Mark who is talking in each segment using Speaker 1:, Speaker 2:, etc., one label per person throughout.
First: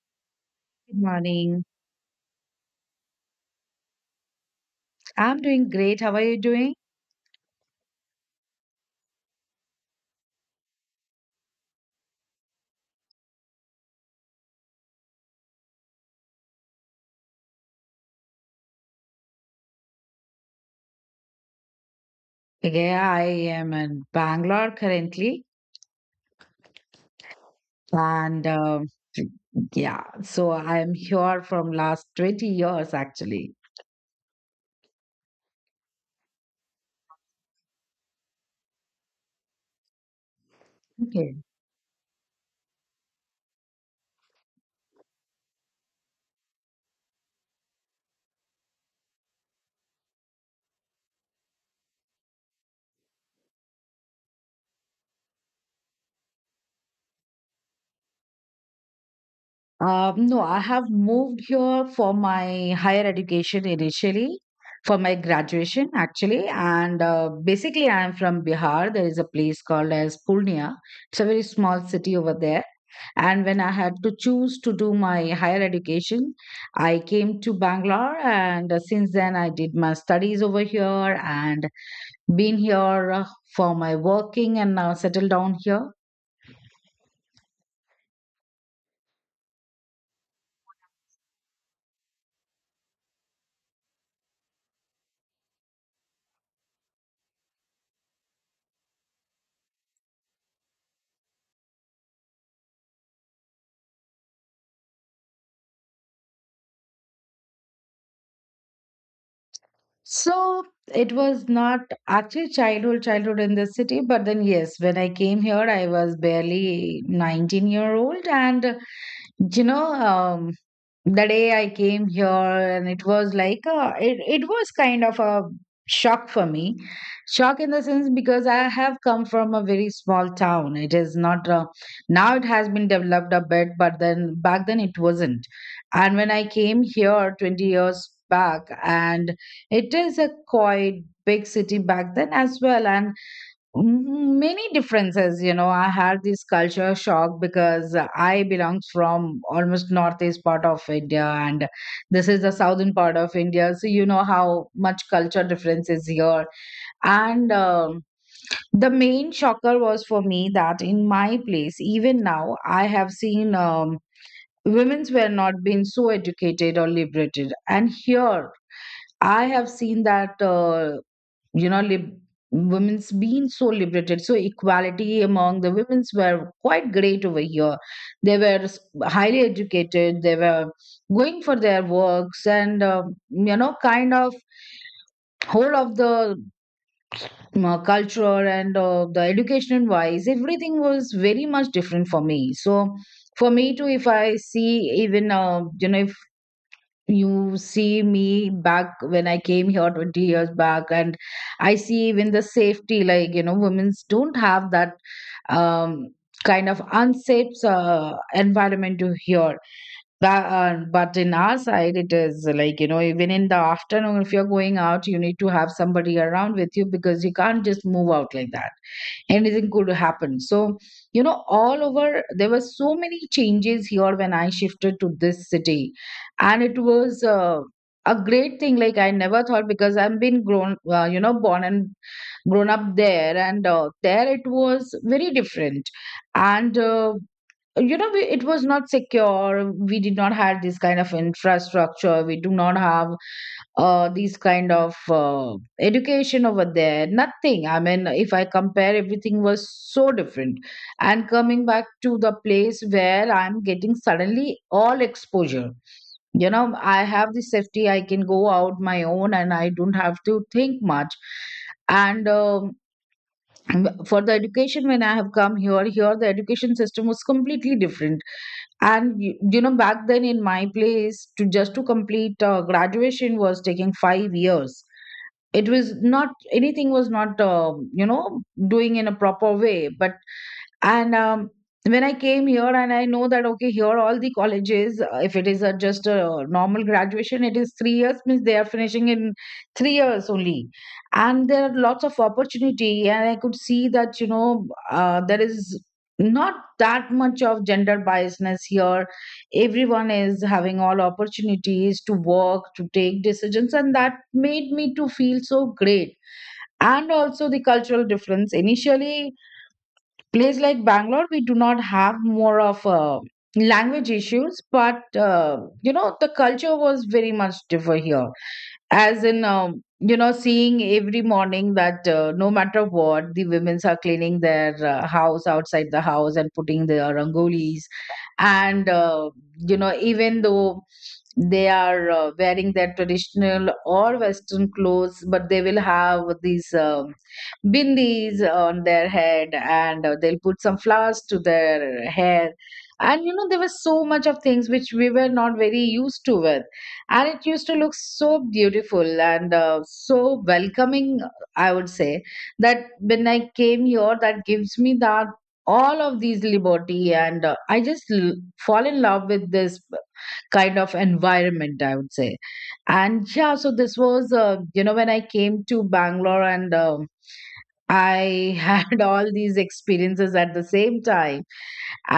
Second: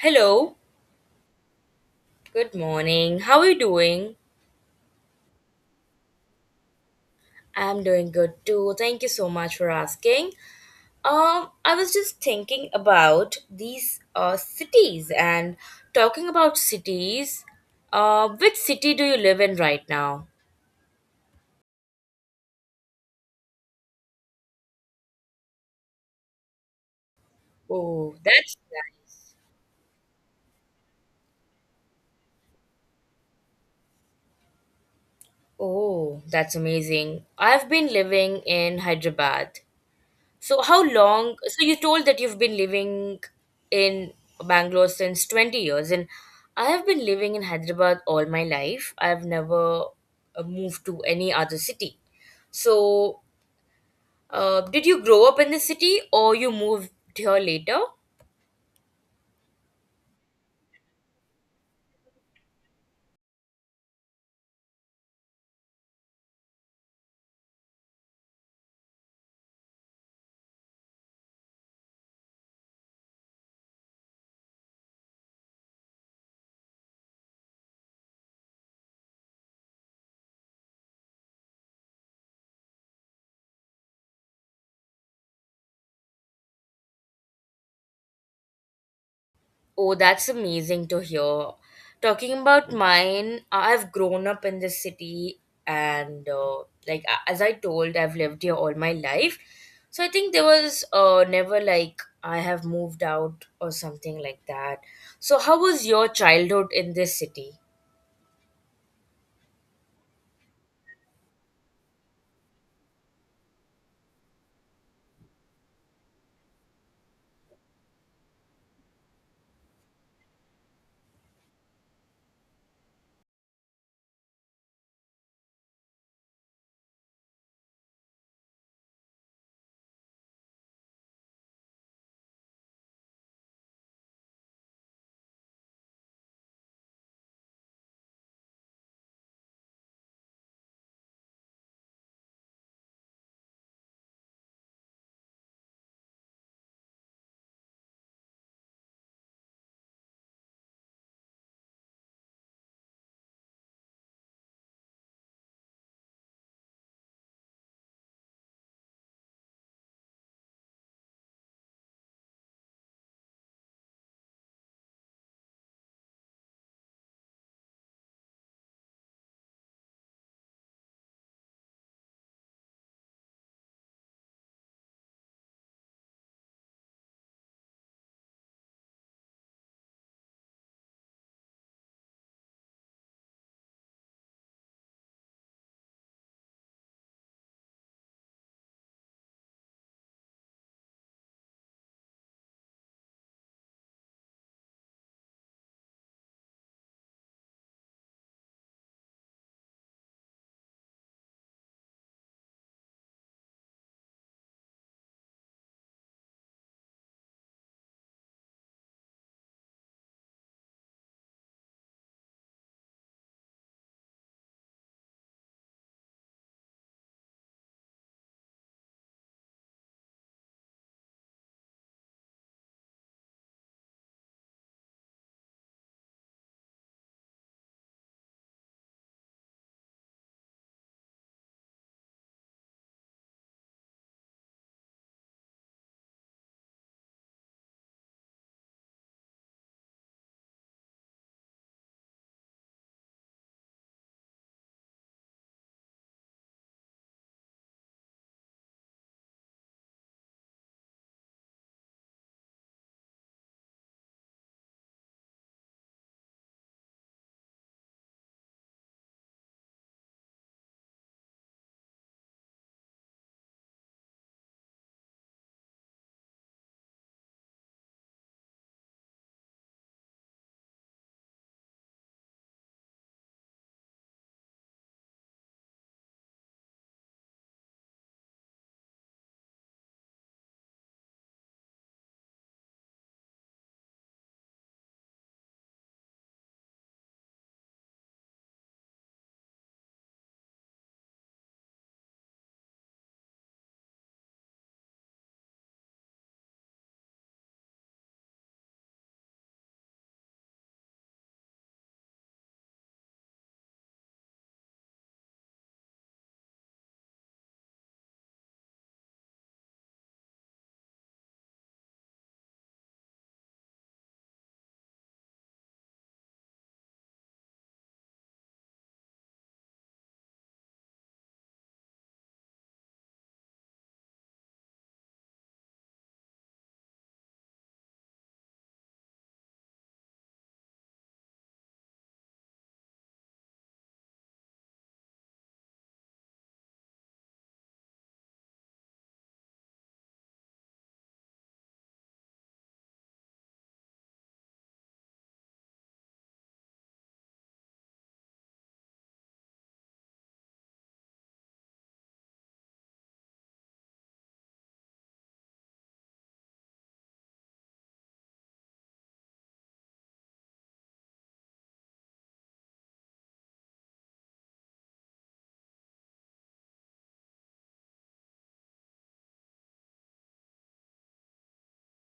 Speaker 1: Hello,
Speaker 2: Good morning.
Speaker 1: good morning. How are you doing?
Speaker 2: I'm doing great. How are you doing?
Speaker 1: I'm doing good too. Thank you so much for asking. I was just thinking about these cities and talking about cities. Which city do you live in right now?
Speaker 2: Yeah, I am in Bangalore currently.
Speaker 1: Oh,
Speaker 2: And
Speaker 1: that's
Speaker 2: Yeah, so I'm here from last 20 years actually.
Speaker 1: Oh, that's amazing. I've been living in Hyderabad. So how long?
Speaker 2: Okay.
Speaker 1: So you told that you've been living in Bangalore since 20 years, and I have been living in Hyderabad all my life. I've never moved to any other city. So, did you grow up in the city or you moved here later?
Speaker 2: No, I have moved here for my higher education initially, for my graduation actually, and basically I am from Bihar. There is a place called as Purnia. It's a very small city over there. And when I had to choose to do my higher education, I came to Bangalore, and since then I did my studies over here and been here for my working, and now settled down here.
Speaker 1: Oh, that's amazing to hear. Talking about mine, I've grown up in this city, and as I told, I've lived here all my life. So I think there was never like I have moved out or something like that. So how was your childhood in this city?
Speaker 2: So it was not actually childhood, childhood in the city, but then yes, when I came here, I was barely 19-year-old, and you know, the day I came here, and it was like a, it was kind of a shock for me. Shock in the sense because I have come from a very small town. It is not a, now it has been developed a bit, but then back then it wasn't. And when I came here 20 years back, and it is a quite big city back then as well, and many differences, you know. I had this culture shock because I belong from almost northeast part of India, and this is the southern part of India. So you know how much culture difference is here. And The main shocker was for me that in my place, even now, I have seen women's were not being so educated or liberated, and here I have seen that. You know lib- Women's been so liberated, so equality among the women's were quite great over here. they were s- Highly educated, they were going for their works, and you know, kind of whole of the culture and the education wise, everything was very much different for me. So for me too, if I see, even you know, if you see me back when I came here 20 years back, and I see even the safety, like, you know, women's don't have that um, kind of unsafe environment to hear. That, but in our side, it is like, you know, even in the afternoon, if you're going out, you need to have somebody around with you because you can't just move out like that. Anything could happen. So, you know, all over, there were so many changes here when I shifted to this city. And it was a great thing. Like, I never thought, because I've been grown, you know, born and grown up there. And there it was very different. And You know, we, it was not secure. We did not have this kind of infrastructure. We do not have these kind of education over there. Nothing, I mean, if I compare, everything was so different, and coming back to the place where I'm getting suddenly all exposure, you know, I have the safety. I can go out my own and I don't have to think much. And For the education, when I have come here, here the education system was completely different. And you know back then in my place, to just to complete graduation was taking 5 years. It was not, anything was not, you know, doing in a proper way. But and um, when I came here, and I know that okay, here all the colleges, if it is a, just a normal graduation, it is 3 years, means they are finishing in 3 years only, and there are lots of opportunity. And I could see that, you know, there is not that much of gender biasness here. Everyone is having all opportunities to work, to take decisions, and that made me to feel so great. And also the cultural difference. Initially, place like Bangalore, we do not have more of language issues, but you know, the culture was very much different here, as in you know, seeing every morning that no matter what, the women's are cleaning their house, outside the house, and putting their rangolis and you know, even though they are wearing their traditional or western clothes, but they will have these bindis on their head, and they'll put some flowers to their hair. And you know, there was so much of things which we were not very used to with, and it used to look so beautiful and so welcoming, I would say, that when I came here, that gives me that all of these liberty, and fall in love with this kind of environment, I would say. And yeah, so this was you know, when I came to Bangalore, and I had all these experiences at the same time.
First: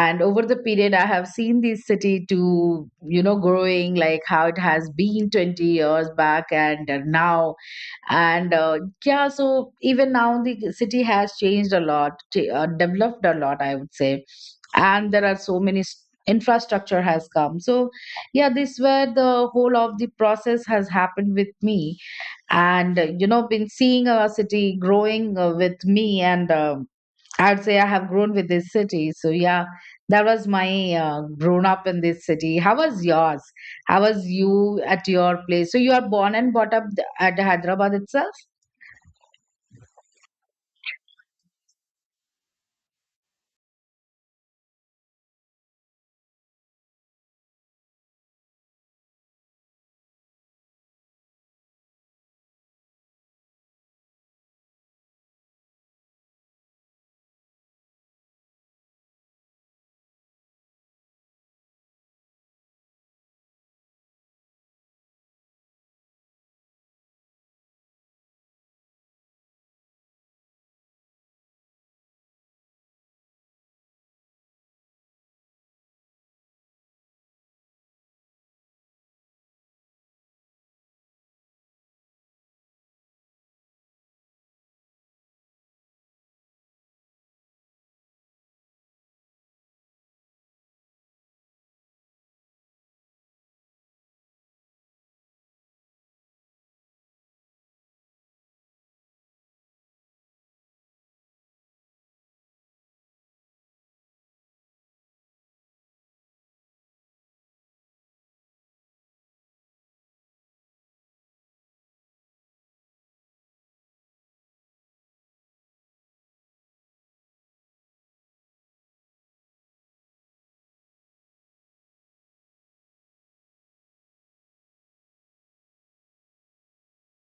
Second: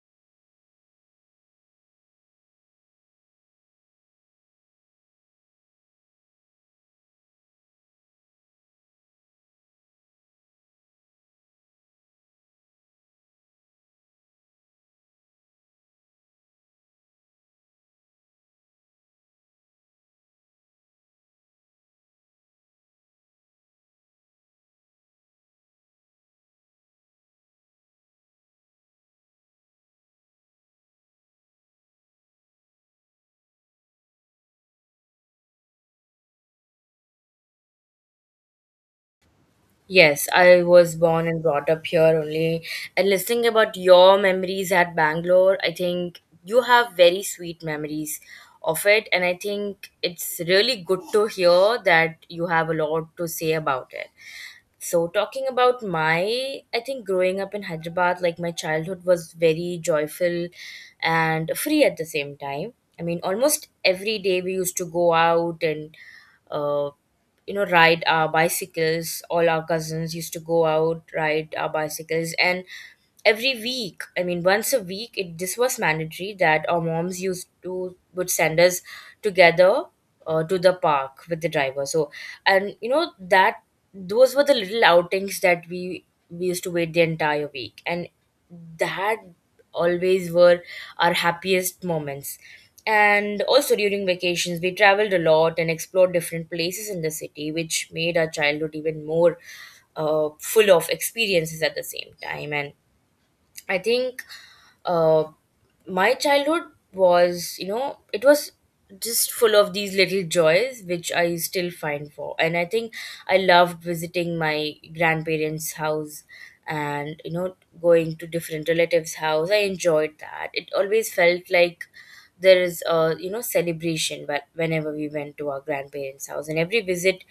Speaker 2: And over the period, I have seen this city to, you know, growing, like how it has been 20 years back and now. And Yeah, so even now, the city has changed a lot, developed a lot, I would say. And there are so many s- Infrastructure has come. So yeah, this where the whole of the process has happened with me. And you know, been seeing a city growing with me, and I'd say I have grown with this city. So yeah, that was my grown up in this city. How was yours? How was you at your place? So you are born and brought up at Hyderabad itself?
Speaker 1: Yes, I was born and brought up here only. And listening about your memories at Bangalore, I think you have very sweet memories of it. And I think it's really good to hear that you have a lot to say about it. So, talking about my, I think growing up in Hyderabad, like my childhood was very joyful and free at the same time. I mean, almost every day we used to go out and uh, you know, ride our bicycles. All our cousins used to go out, ride our bicycles, and every week, I mean once a week, it this was mandatory that our moms used to would send us together to the park with the driver. So, and you know that, those were the little outings that we used to wait the entire week, and that always were our happiest moments. And also during vacations, we traveled a lot and explored different places in the city, which made our childhood even more full of experiences at the same time. And I think uh, my childhood was, you know, it was just full of these little joys which I still find for. And I think I loved visiting my grandparents' house and, you know, going to different relatives' house. I enjoyed that. It always felt like there is a, you know, celebration whenever we went to our grandparents' house. And every visit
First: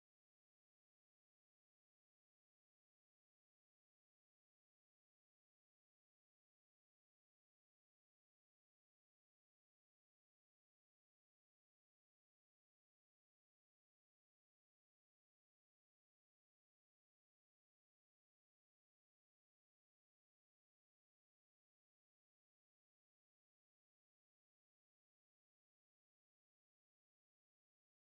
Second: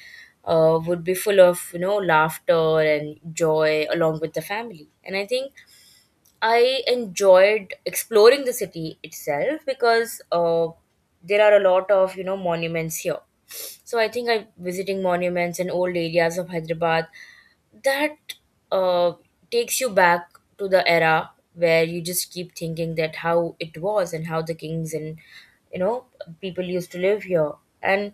Speaker 1: would be full of, you know, laughter and joy along with the family. And I think I enjoyed exploring the city itself because there are a lot of, you know, monuments here. So I think I visiting monuments and old areas of Hyderabad that uh, takes you back to the era where you just keep thinking that how it was and how the kings and, you know, people used to live here. And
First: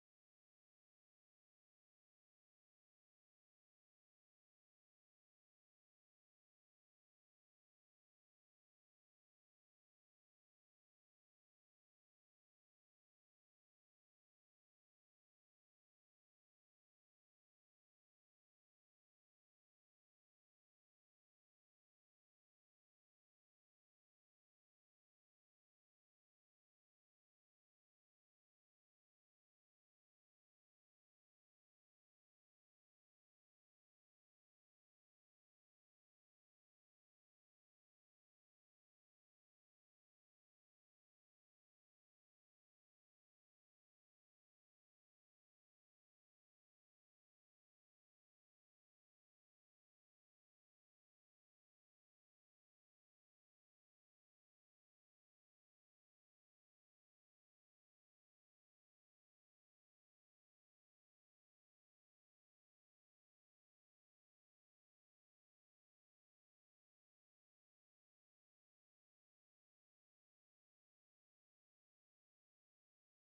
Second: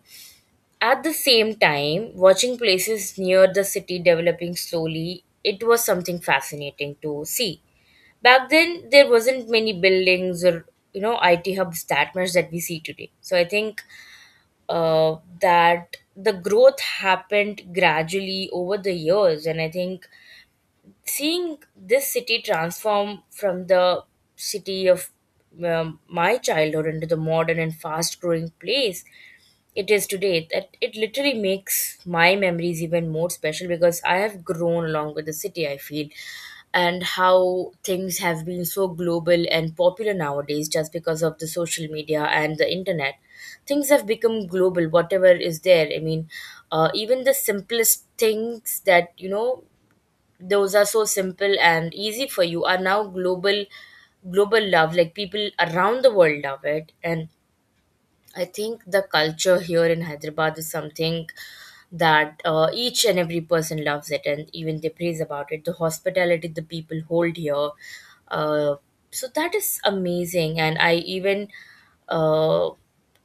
Speaker 1: at the same time, watching places near the city developing slowly, it was something fascinating to see. Back then there wasn't many buildings or, you know, IT hubs that much that we see today. So I think that the growth happened gradually over the years, and I think seeing this city transform from the city of my childhood into the modern and fast growing place it is today, that it literally makes my memories even more special because I have grown along with the city, I feel. And how things have been so global and popular nowadays just because of the social media and the internet, things have become global. Whatever is there, I mean even the simplest things that, you know, those are so simple and easy for you are now global. Global love, like people around the world love it. And I think the culture here in Hyderabad is something that each and every person loves it and even they praise about it. The hospitality the people hold here. Uh, so that is amazing. And I even uh,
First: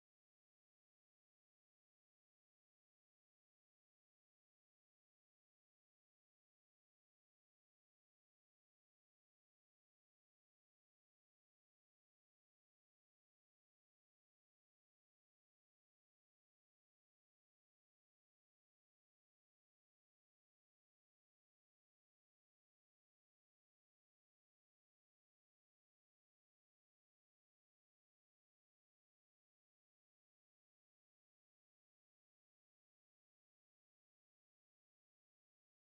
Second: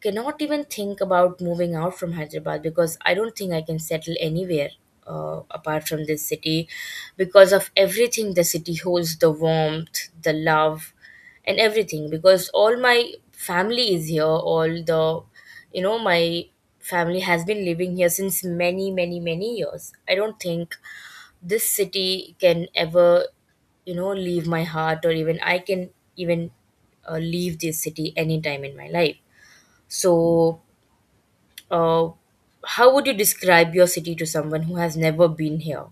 Speaker 1: cannot even think about moving out from Hyderabad because I don't think I can settle anywhere. Apart from this city, because of everything the city holds, the warmth, the love, and everything, because all my family is here, all the, you know, my family has been living here since many, many, many years. I don't think this city can ever, you know, leave my heart, or even I can even leave this city anytime in my life. So, uh, how would you describe your city to someone who has never been here?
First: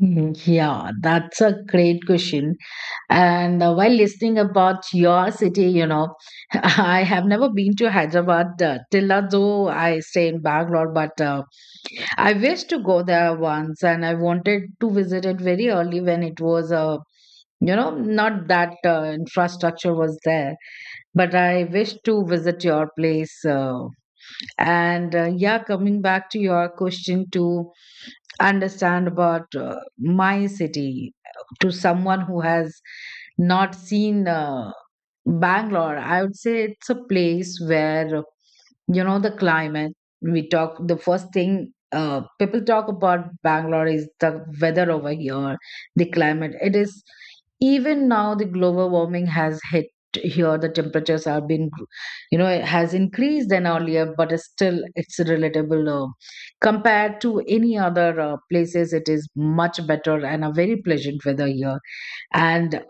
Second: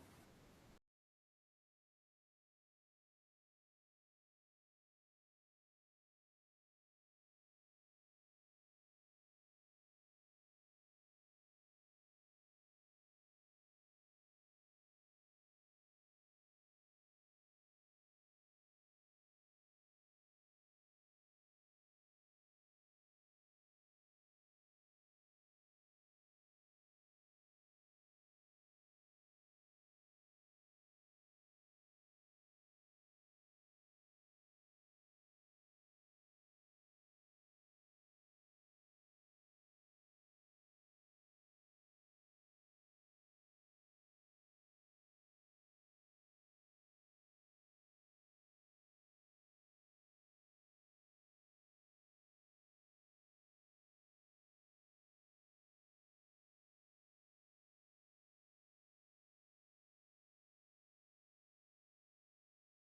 Speaker 2: Mhm. Yeah, that's a great question. And while listening about your city, you know, I have never been to Hyderabad till now, though I stay in Bangalore, but I wish to go there once, and I wanted to visit it very early when it was a, you know, not that infrastructure was there, but I wish to visit your place. And Yeah, coming back to your question, to understand about my city, to someone who has not seen Bangalore, I would say it's a place where, you know, the climate, we talk, the first thing people talk about Bangalore is the weather over here, the climate. It is, even now the global warming has hit here, the temperatures have been, you know, it has increased than earlier, but it's still, it's relatable, compared to any other places. It is much better and a very pleasant weather here. And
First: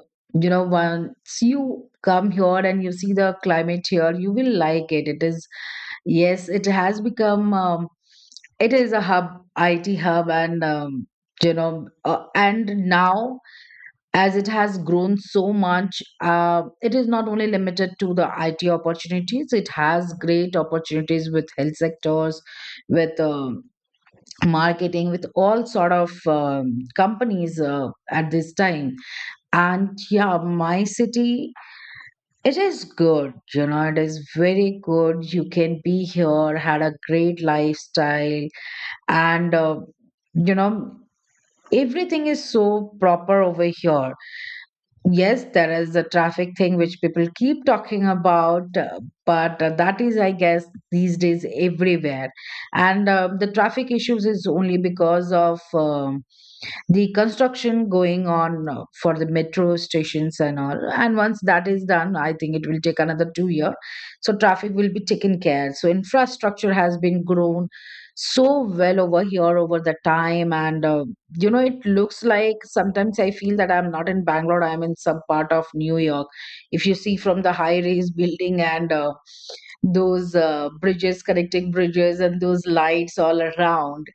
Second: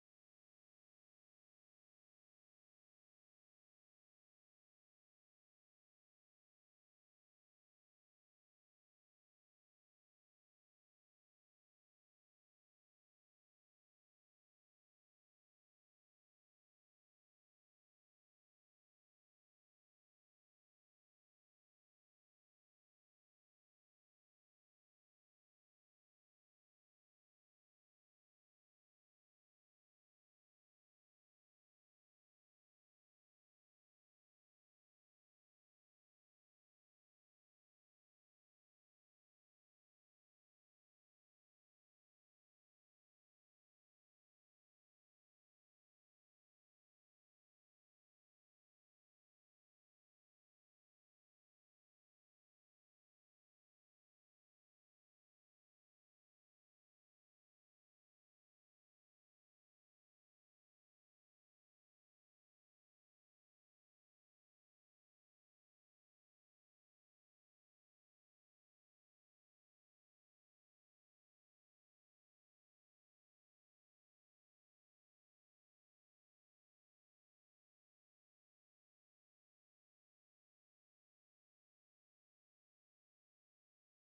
Speaker 2: you know, once you come here and you see the climate here, you will like it. It is, yes, it has become it is a hub, IT hub, and and now, as it has grown so much, it is not only limited to the IT opportunities. It has great opportunities with health sectors, with marketing, with all sort of companies at this time. And yeah, my city, it is good, you know, it is very good. You can be here, had a great lifestyle, and you know, everything is so proper over here. Yes, there is the traffic thing which people keep talking about, but that is, I guess, these days everywhere. And the traffic issues is only because of, the construction going on for the metro stations and all. And once that is done, I think it will take another 2 year, so traffic will be taken care. So infrastructure has been grown so well over here over the time. And you know, it looks like sometimes I feel that I'm not in Bangalore, I'm in some part of New York, if you see from the high rise building and those bridges, connecting bridges, and those lights all around.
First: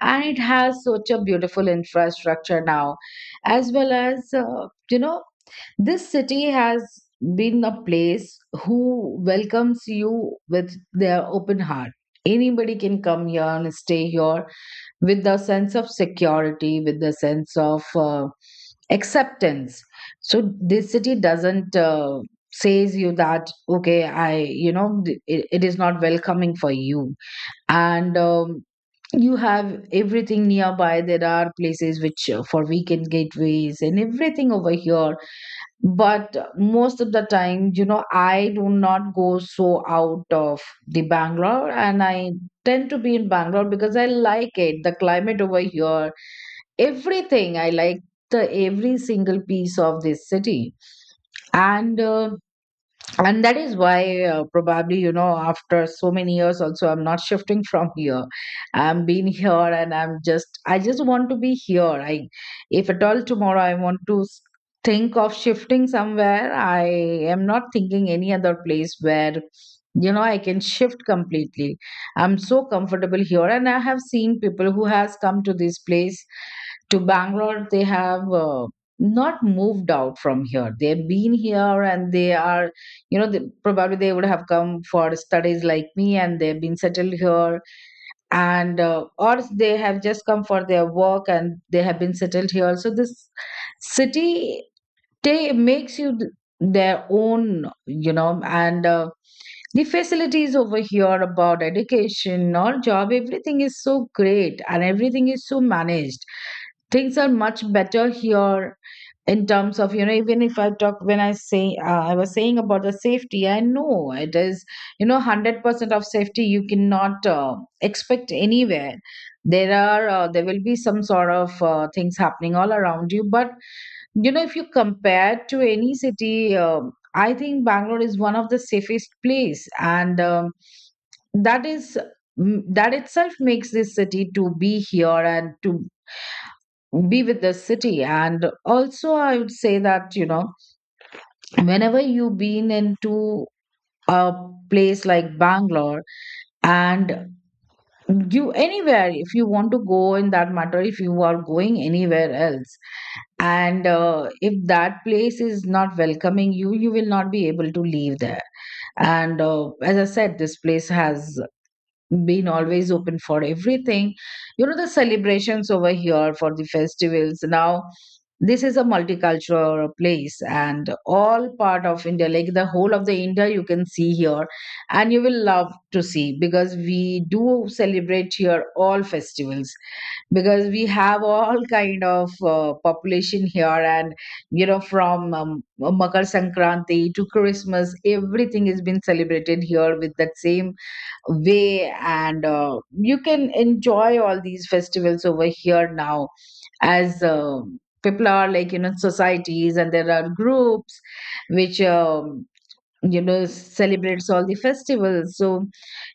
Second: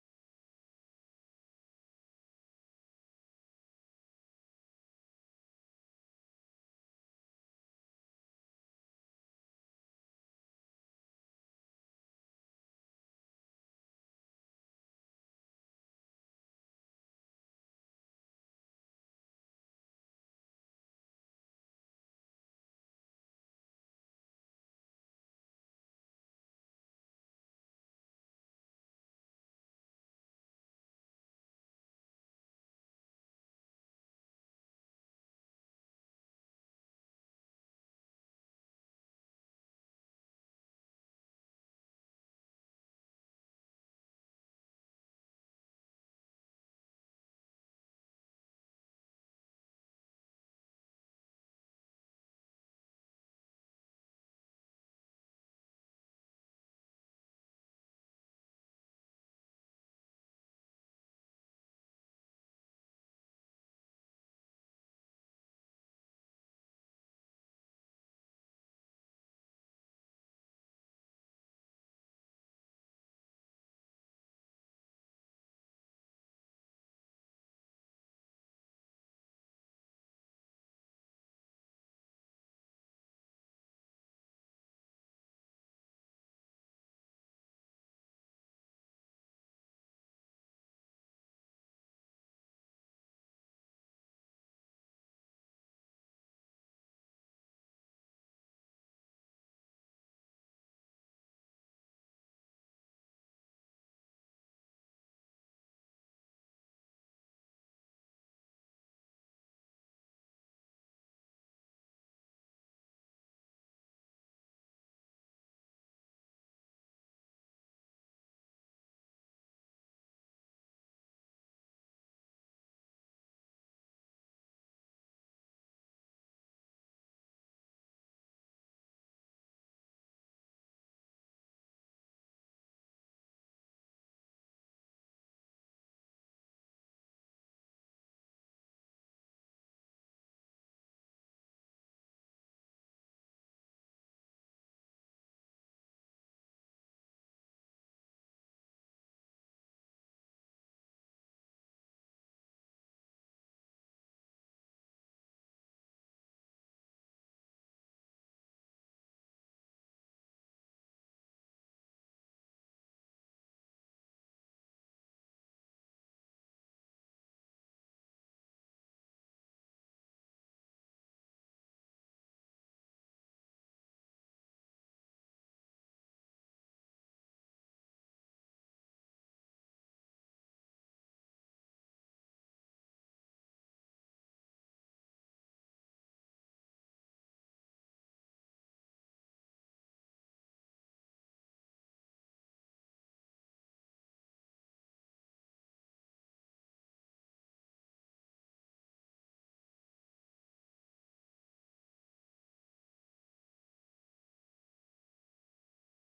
Speaker 2: And it has such a beautiful infrastructure now, as well as you know, this city has been a place who welcomes you with their open heart. Anybody can come here and stay here with the sense of security, with the sense of acceptance. So this city doesn't, says you that okay, I you know th- it is not welcoming for you. And You have everything nearby. There are places which for weekend gateways and everything over here. But most of the time, you know, I do not go so out of the Bangalore, and I tend to be in Bangalore because I like it, the climate over here, everything I like, the every single piece of this city. And uh, and that is why, probably, you know, after so many years also, I'm not shifting from here. I'm been here and I'm just I just want to be here I if at all tomorrow I want to think of shifting somewhere, I am not thinking any other place where, you know, I can Shift completely. I'm so comfortable here, and I have seen people who has come to this place to Bangalore, they have not moved out from here. They've been here, and they are, they, probably they would have come for studies like me, and they've been settled here. Or they have just come for their work, and they have been settled here. So this city, they makes their own, you know, and the facilities over here about education or job, everything is so great and everything is so managed. Things are much better here in terms of, even if I talk, when I say I was saying about the safety, I know it is, 100% of safety you cannot expect anywhere. There are, there will be some sort of things happening all around you, but you know if you compare to any city, I think Bangalore is one of the safest place, and that is that itself makes this city to be here and to be with the city. And also I would say that you know whenever you've been into a place like Bangalore and you anywhere, if you want to go, in that matter, if you are going anywhere else, and if that place is not welcoming you, you will not be able to leave there. And as I said, this place has been always open for everything. You know, the celebrations over here for the festivals. Now, this is a multicultural place, and all part of India, like the whole of the India, you can see here. And you will love to see, because we do celebrate here all festivals, because we have all kind of population here. And you know from Makar Sankranti to Christmas, everything has been celebrated here with that same way. And you can enjoy all these festivals over here. Now, as people are like, you know, societies, and there are groups which, you know, celebrates all the festivals. So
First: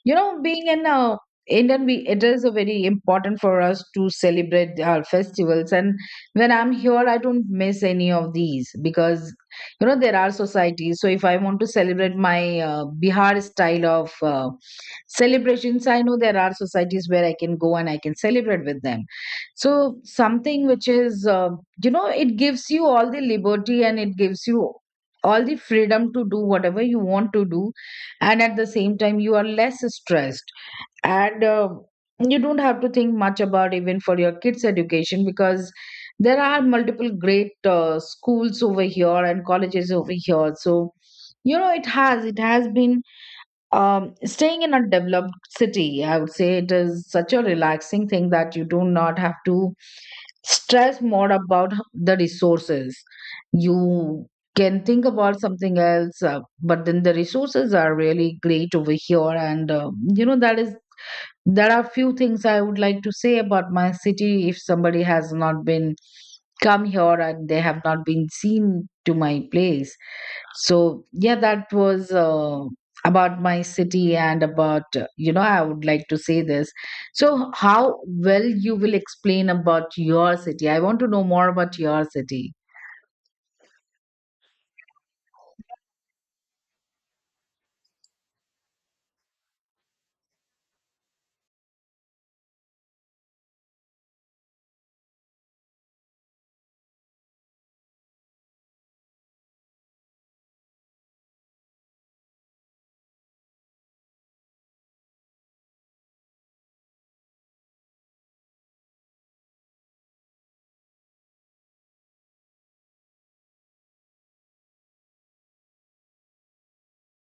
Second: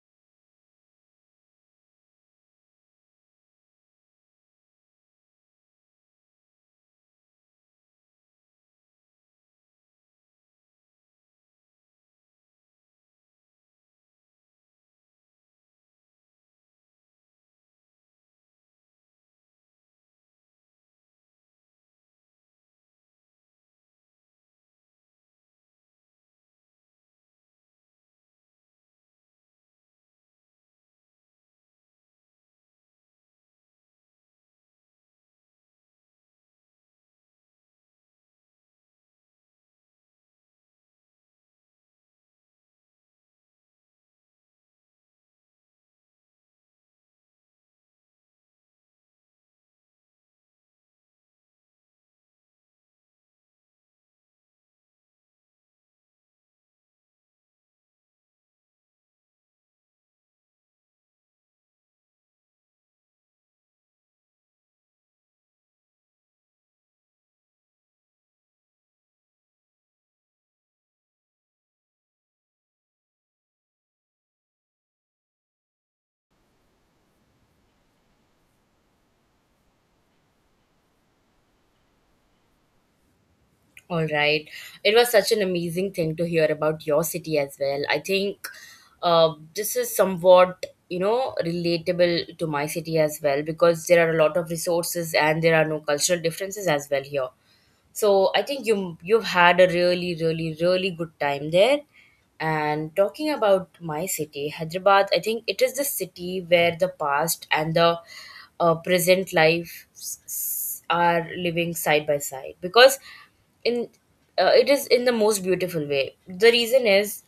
Speaker 2: you know, being an Indian, we, it is a very important for us to celebrate our festivals. And when I'm here, I don't miss any of these, because you know there are societies. So if I want to celebrate my Bihar style of celebrations, I know there are societies where I can go and I can celebrate with them. So something which is you know, it gives you all the liberty, and it gives you all the freedom to do whatever you want to do. And at the same time, you are less stressed. And you don't have to think much about even for your kids education, because there are multiple great schools over here and colleges over here. So you know it has been, staying in a developed city, I would say it is such a relaxing thing that you do not have to stress more about the resources. You can think about something else. But then the resources are really great over here. And you know, that is, there are few things I would like to say about my city, if somebody has not been come here and they have not been seen to my place. So yeah, that was about my city. And about, you know, I would like to say this. So how well you will explain about your city? I want to know more about your city.
Speaker 1: All right. It was such an amazing thing to hear about your city as well. I think this is somewhat, you know, relatable to my city as well because there are a lot of resources and there are no cultural differences as well here. So I think you you've had a really, really, really good time there. And talking about my city, Hyderabad, I think it is the city where the past and the present lives are living side by side. Because in it is in the most beautiful way. The reason is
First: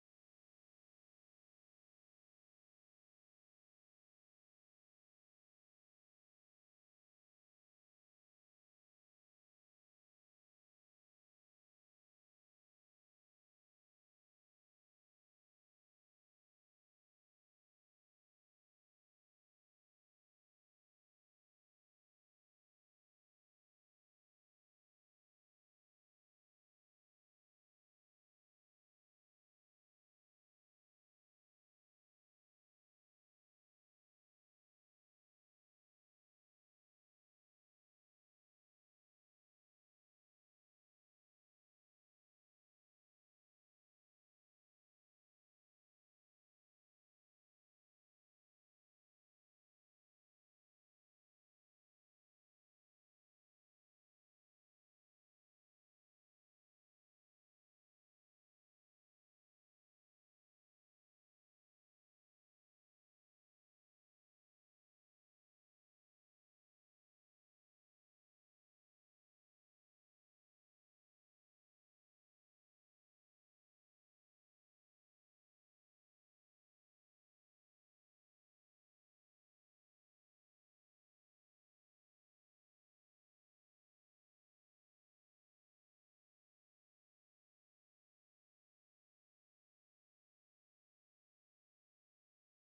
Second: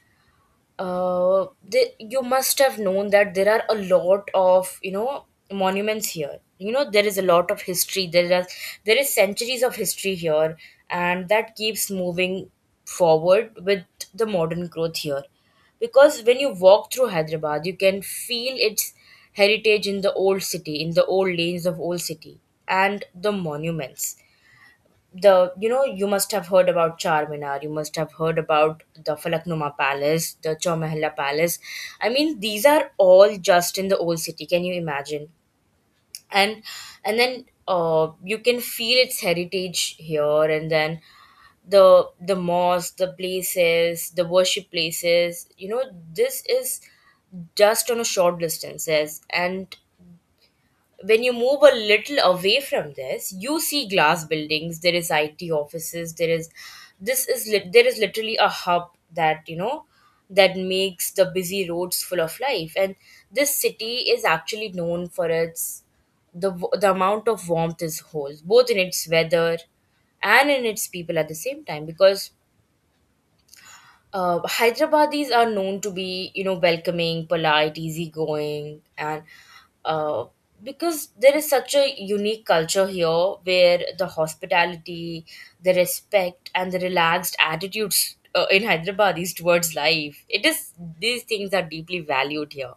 Speaker 1: you must have known that there are a lot of, you know, monuments here. You know, there is a lot of history, there are, there is centuries of history here, and that keeps moving forward with the modern growth here. Because when you walk through Hyderabad, you can feel its heritage in the old city, in the old lanes of old city and the monuments. The You know, you must have heard about Charminar, you must have heard about the Falaknuma Palace, the Chomahalla Palace. I mean, these are all just in the old city, can you imagine? and and then you can feel its heritage here. And then the mosque, the places, the worship places, you know, this is just on a short distance. Yes, and when you move a little away from this, you see glass buildings, there is IT offices, there is, this is lit, there is literally a hub that, you know, that makes the busy roads full of life. And this city is actually known for its the amount of warmth it holds, both in its weather and in its people at the same time. Because Hyderabadis are known to be, you know, welcoming, polite, easygoing, and uh, because there is such a unique culture here where the hospitality, the respect, and the relaxed attitudes in Hyderabadis towards life, it is, these things are deeply valued here.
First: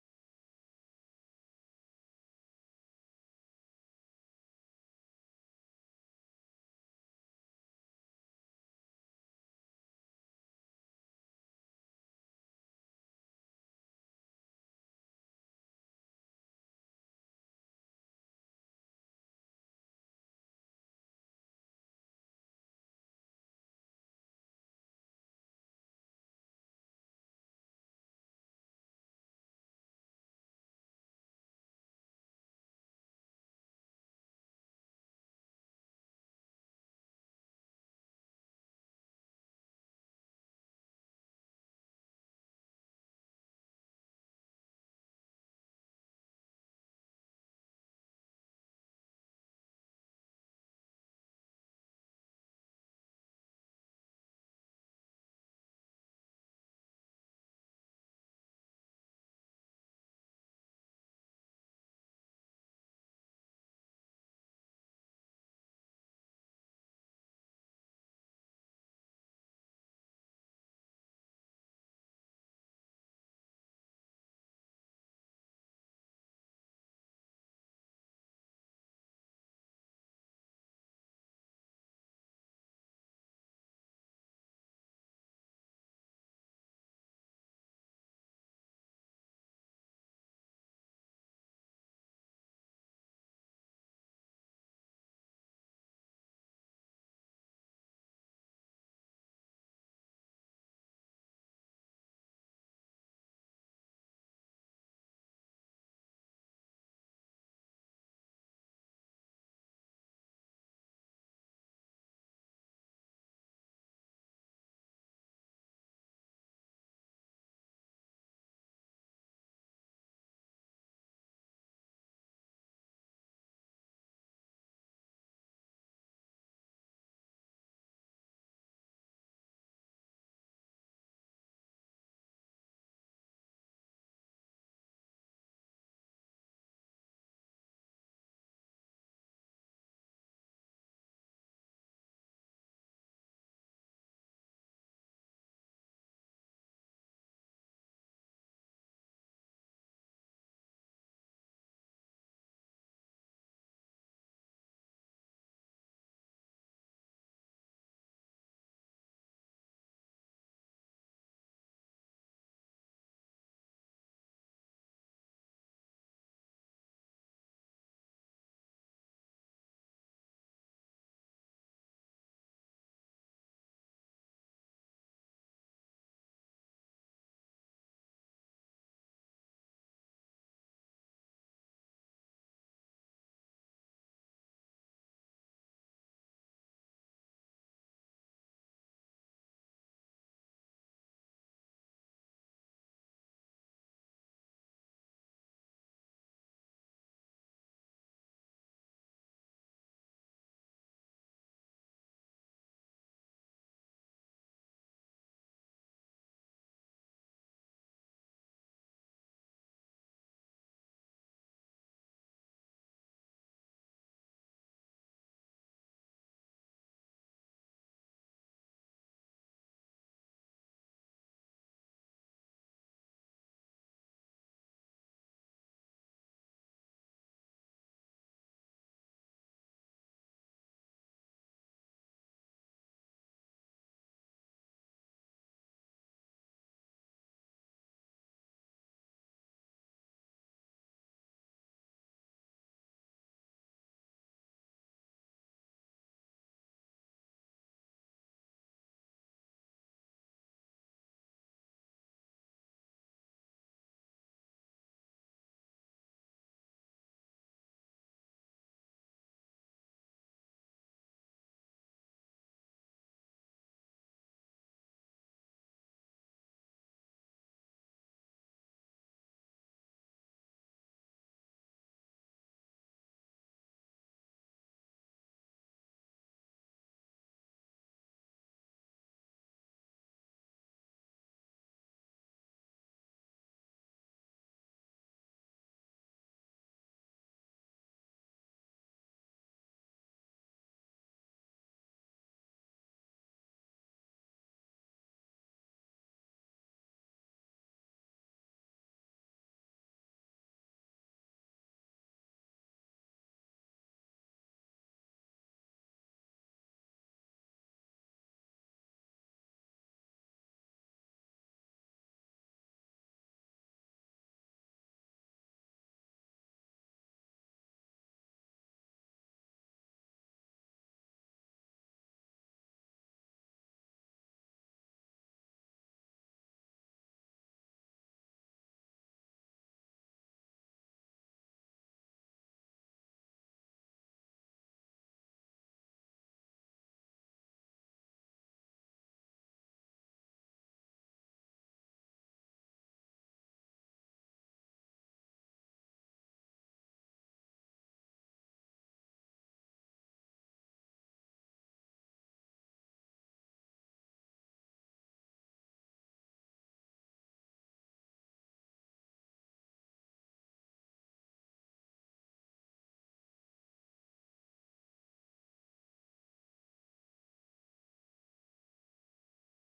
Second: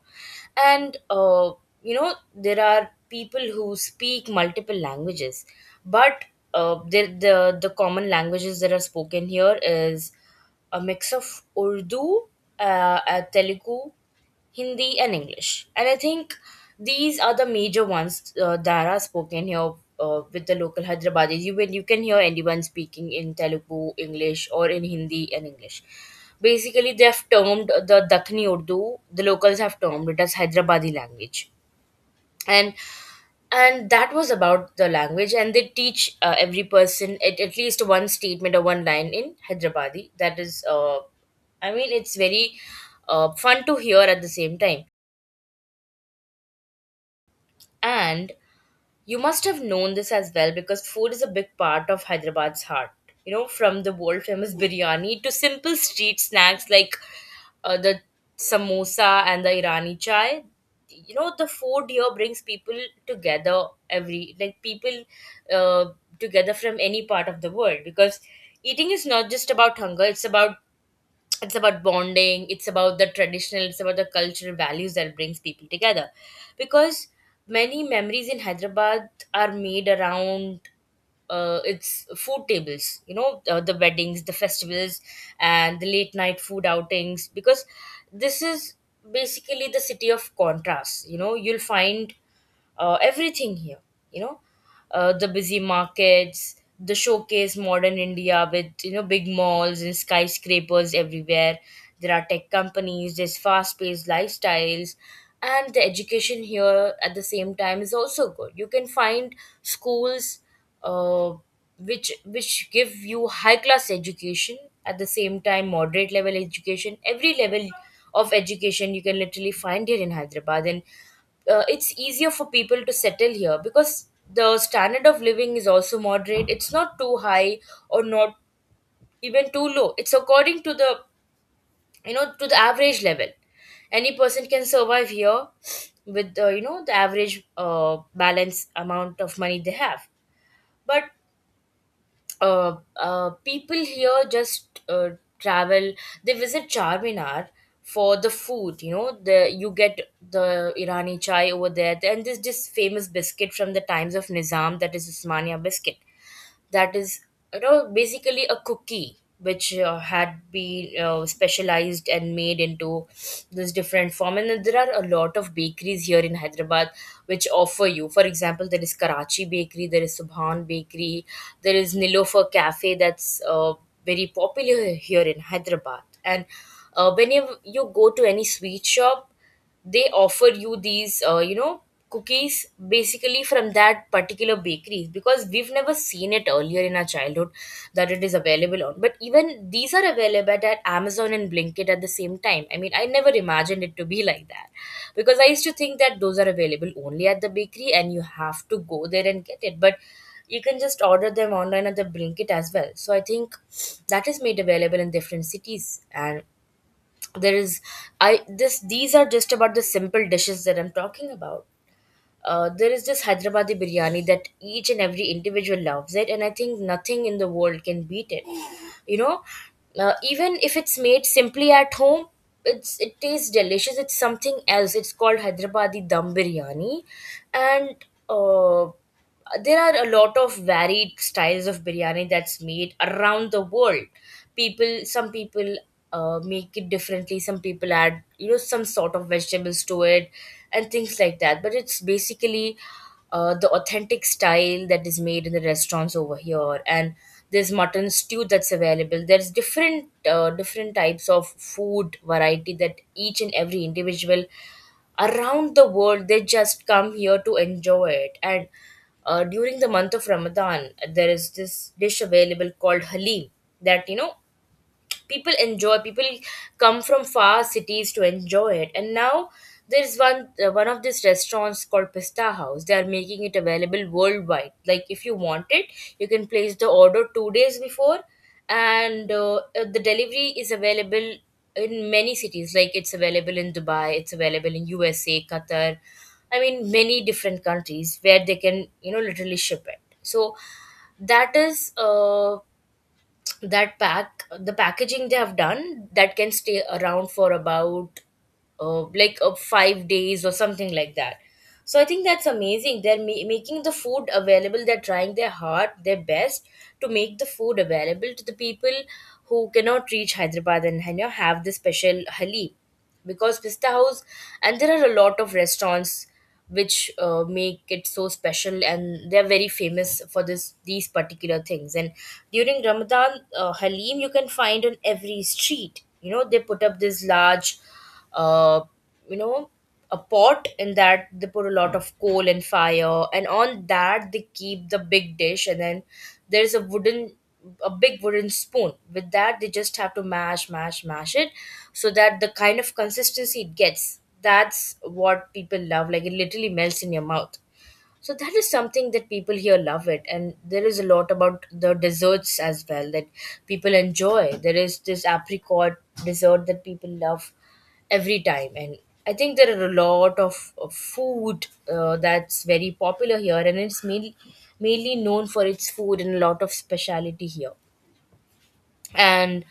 Speaker 1: And you know, there are people who speak multiple languages, but there the common languages that are spoken here is a mix of Urdu, Telugu, Hindi, and English. And I think these are the major ones that are spoken here with the local Hyderabadis. You, when you can hear anyone speaking in Telugu, English, or in Hindi and English. Basically, they have termed the Dakni Urdu, the locals have termed it as Hyderabadi language. And that was about the language, and they teach every person at least one statement or one line in Hyderabadi. That is I mean, it's very fun to hear at the same time. And you must have known this as well because food is a big part of Hyderabad's heart. You know, from the world famous biryani to simple street snacks like the samosa and the Irani chai. You know, the food here brings people together. Every like people uh, together from any part of the world. Because eating is not just about hunger; it's about, it's about bonding, it's about the traditional, it's about the cultural values that brings people together. Because many memories in Hyderabad are made around its food tables. You know, the weddings, the festivals, and the late night food outings. Because this is basically the city of contrasts. You know, you'll find everything here. You know, the busy markets, the showcase modern India with, you know, big malls and skyscrapers everywhere. There are tech companies, there's fast paced lifestyles, and the education here at the same time is also good. You can find schools uh, which give you high class education, at the same time moderate level education. Every level of education you can literally find here in Hyderabad. And it's easier for people to settle here because the standard of living is also moderate. It's not too high or not even too low. It's according to the, you know, to the average level. Any person can survive here with the, you know, the average balance amount of money they have. But people here just travel, they visit Charminar for the food. You know, the you get the Irani chai over there, and this famous biscuit from the times of Nizam, that is Usmania biscuit. That is, you know, basically a cookie which had been specialized and made into this different form. And then there are a lot of bakeries here in Hyderabad, which offer you, for example, there is Karachi Bakery, there is Subhan Bakery, there is Nilofer Cafe. That's very popular here in Hyderabad. And when you go to any sweet shop, they offer you these cookies basically from that particular bakery, because we've never seen it earlier in our childhood, that it is available on. But even these are available at Amazon and Blinkit at the same time. I mean, I never imagined it to be like that, because I used to think that those are available only at the bakery and you have to go there and get it, but you can just order them online at the Blinkit as well. So I think that is made available in different cities. And there is, I this these are just about the simple dishes that I'm talking about. There is this Hyderabadi biryani that each and every individual loves it, and I think nothing in the world can beat it, you know. Even if it's made simply at home, it tastes delicious. It's something else. It's called Hyderabadi dum biryani. And uh, there are a lot of varied styles of biryani that's made around the world. People, some people make it differently. Some people add, you know, some sort of vegetables to it and things like that. But it's basically the authentic style that is made in the restaurants over here. And there's mutton stew that's available. There's different types of food variety that each and every individual around the world, they just come here to enjoy it. And during the month of Ramadan, there is this dish available called halim that, you know, people enjoy. People come from far cities to enjoy it. And now there's one of these restaurants called Pista House. They are making it available worldwide. Like, if you want it, you can place the order 2 days before. And the delivery is available in many cities. Like, it's available in Dubai, it's available in USA, Qatar. I mean, many different countries where they can, you know, literally ship it. So that is that pack the packaging they have done that can stay around for about 5 days or something like that. So I think that's amazing. They're making the food available. They're trying their heart, their best to make the food available to the people who cannot reach Hyderabad and, you know, have the special halim. Because Pista House, and there are a lot of restaurants which make it so special, and they're very famous for this these particular things. And during Ramadan, halim you can find on every street. You know, they put up this large uh, you know a pot. In that, they put a lot of coal and fire, and on that they keep the big dish. And then there's a big wooden spoon. With that, they just have to mash, mash, mash it, so that the kind of consistency it gets, that's what people love. Like, it literally melts in your mouth. So that is something that people here love it. And there is a lot about the desserts as well that people enjoy. There is this apricot dessert that people love every time. And I think there are a lot of food that's very popular here, and it's mainly known for its food and a lot of speciality here. And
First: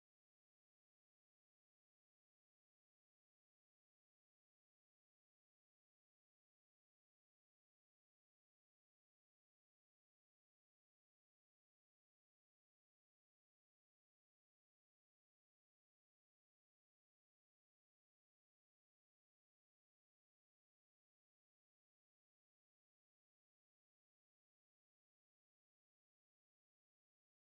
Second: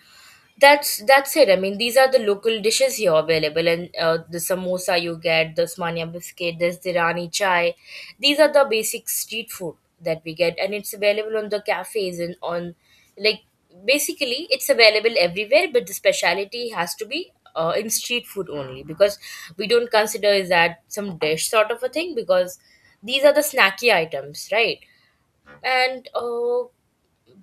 Speaker 1: that's it. I mean, these are the local dishes here available. And the samosa you get, the smania biscuit, there's the rani chai. These are the basic street food that we get, and it's available on the cafes and on, like, basically it's available everywhere. But the speciality has to be in street food only, because we don't consider is that some dish sort of a thing, because these are the snacky items, right? And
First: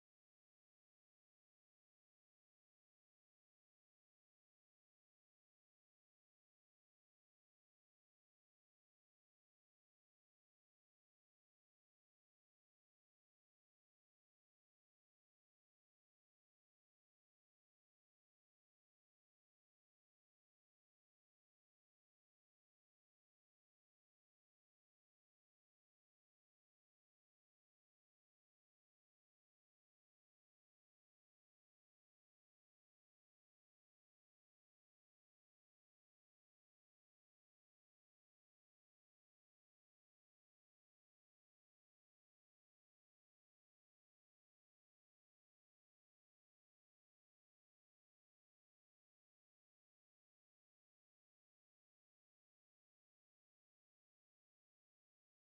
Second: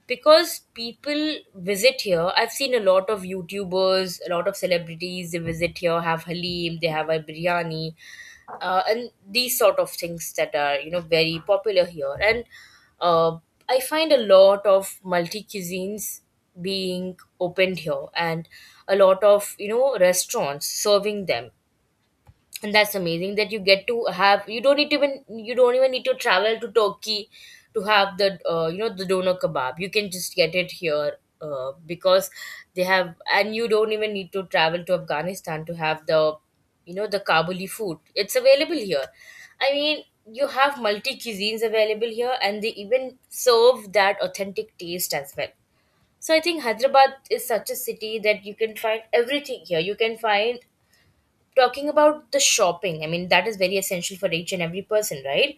Speaker 1: Because people visit here, I've seen a lot of YouTubers, a lot of celebrities, they visit here, have halim, they have a biryani, and these sort of things that are, you know, very popular here. And uh, I find a lot of multi cuisines being opened here, and a lot of, you know, restaurants serving them. And that's amazing that you get to have, you don't need to even, you don't even need to travel to Turkey to have the the doner kebab. You can just get it here. Because they have, and you don't even need to travel to Afghanistan to have the, you know, the Kabuli food. It's available here. I mean, you have multi cuisines available here, and they even serve that authentic taste as well. So I think Hyderabad is such a city that you can find everything here. You can find, talking about the shopping, I mean, that is very essential for each and every person, right?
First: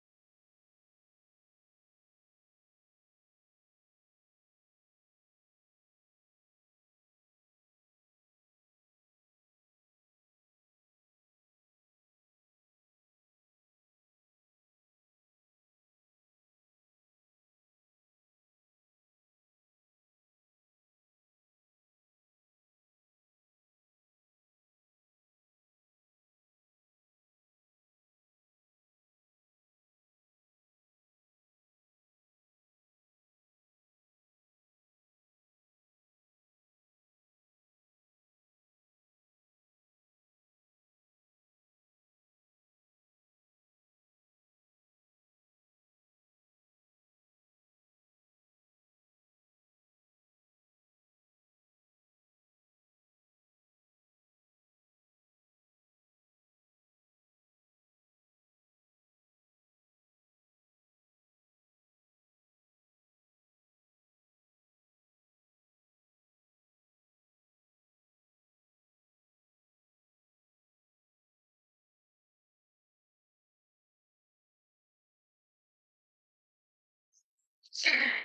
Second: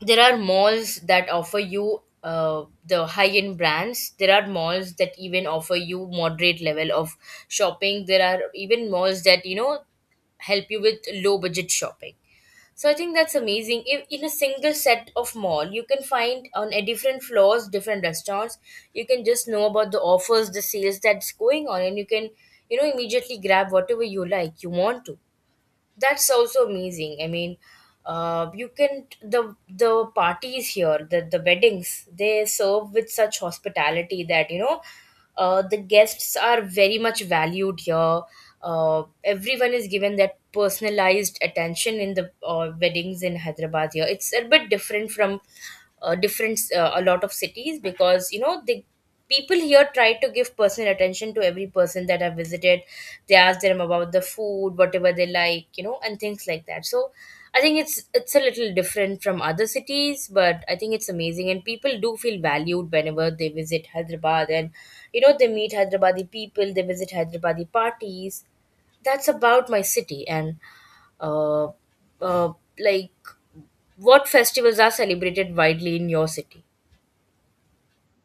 Speaker 1: There are malls that offer you the high end brands. There are malls that even offer you moderate level of shopping. There are even malls that, you know, help you with low budget shopping. So I think that's amazing. If in a single set of mall, you can find on a different floors different restaurants, you can just know about the offers, the sales that's going on, and you can, you know, immediately grab whatever you like, you want to. That's also amazing. I mean, you can, the parties here, the weddings, they serve with such hospitality that, you know, the guests are very much valued here. Everyone is given that personalized attention in the weddings in Hyderabad. Here it's a bit different from different a lot of cities, because, you know, the people here try to give personal attention to every person that I visited. They ask them about the food, whatever they like, you know, and things like that. So I think it's a little different from other cities, but I think it's amazing, and people do feel valued whenever they visit Hyderabad, and you know, they meet Hyderabadi people, they visit Hyderabadi parties. That's about my city. And uh, uh, like, what festivals are celebrated widely in your city?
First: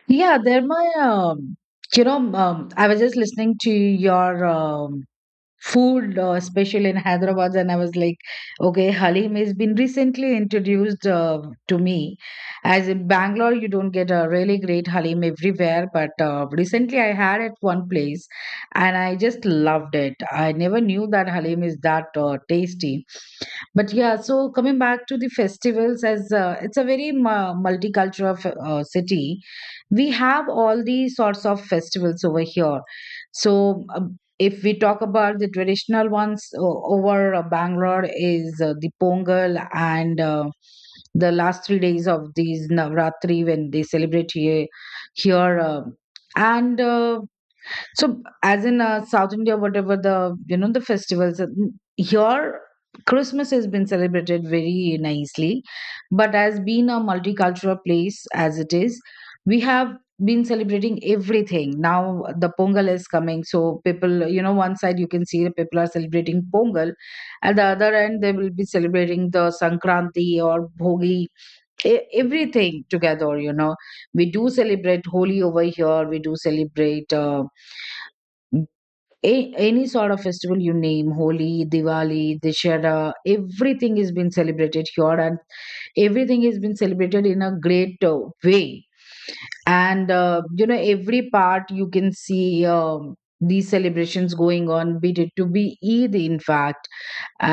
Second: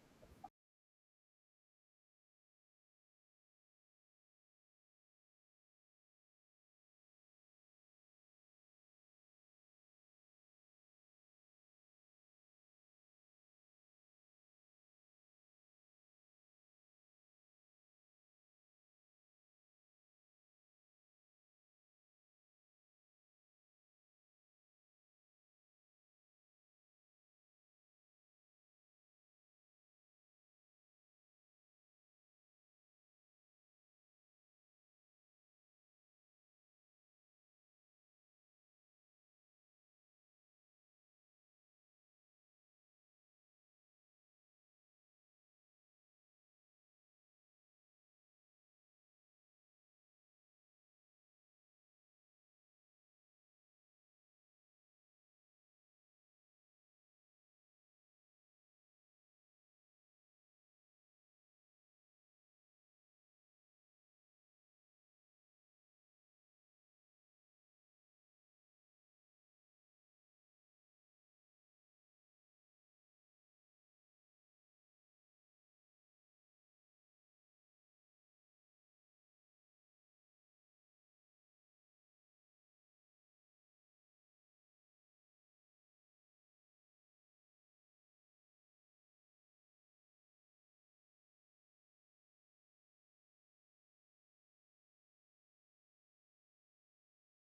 Speaker 2: Yeah, they're my you know, I was just listening to your food, especially in Hyderabad. And I was like, okay, Halim has been recently introduced to me. As in Bangalore, you don't get a really great Halim everywhere, but recently I had at one place, and I just loved it. I never knew that Halim is that tasty. But yeah, so coming back to the festivals, as it's a very multicultural city, we have all the sorts of festivals over here. So if we talk about the traditional ones over Bangalore, is the Pongal, and the last 3 days of these Navratri when they celebrate here. Here and So, as in South India, whatever the you know the festivals here, Christmas has been celebrated very nicely. But as being a multicultural place as it is, we have been celebrating everything. Now the Pongal is coming, so people, you know, one side you can see the people are celebrating Pongal, at the other end they will be celebrating the Sankranti or Bhogi, everything together. You know, we do celebrate Holi over here. We do celebrate. Any sort of festival you name, Holi, Diwali, Dishera, everything has been celebrated here, and everything has been celebrated in a great way. And you know, every part you can see these celebrations going on, be it to be Eid, in fact.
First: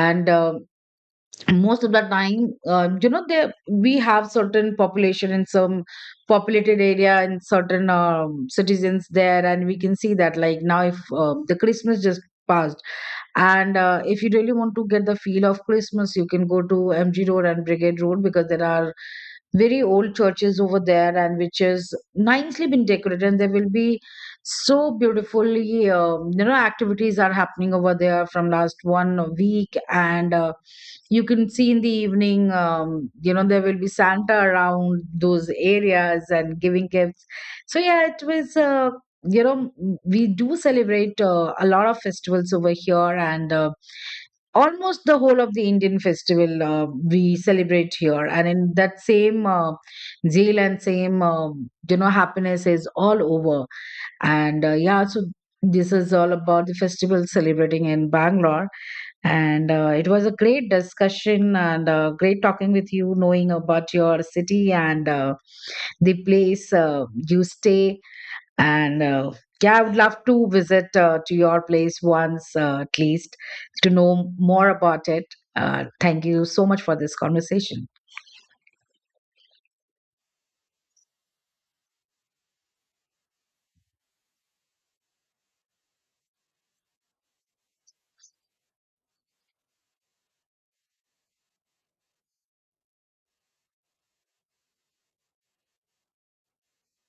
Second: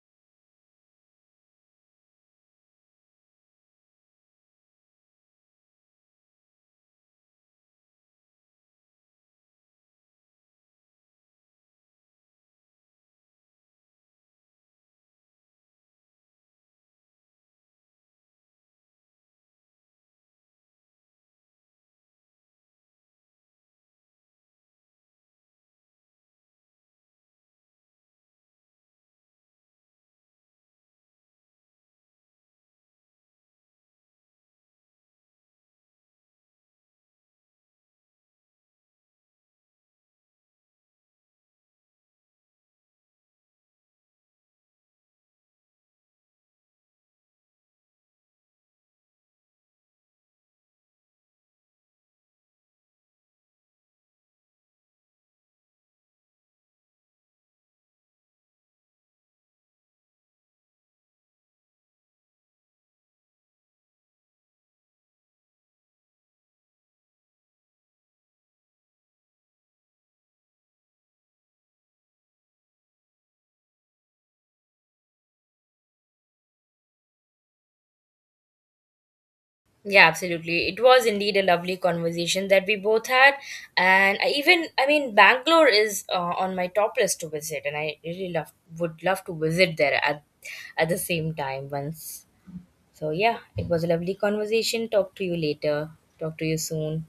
Speaker 2: And most of the time, you know, there, we have certain population in some populated area and certain citizens there, and we can see that. Like now, if the Christmas just passed, and if you really want to get the feel of Christmas, you can go to MG Road and Brigade Road, because there are very old churches over there and which is nicely been decorated, and there will be so beautifully, you know, activities are happening over there from last 1 week. And you can see in the evening, you know, there will be Santa around those areas and giving gifts. So yeah, it was you know, we do celebrate a lot of festivals over here. And almost the whole of the Indian festival we celebrate here, and in that same zeal and same you know happiness is all over. And yeah, so this is all about the festival celebrating in Bangalore. And it was a great discussion, and great talking with you, knowing about your city and the place you stay. And yeah, I would love to visit to your place once, at least to know more about it. Thank you so much for this conversation.
Speaker 1: Yeah, absolutely. It was indeed a lovely conversation that we both had. And I even, I mean, Bangalore is on my top list to visit, and I really love, would love to visit there at the same time once. So yeah, it was a lovely conversation. Talk to you later. Talk to you soon.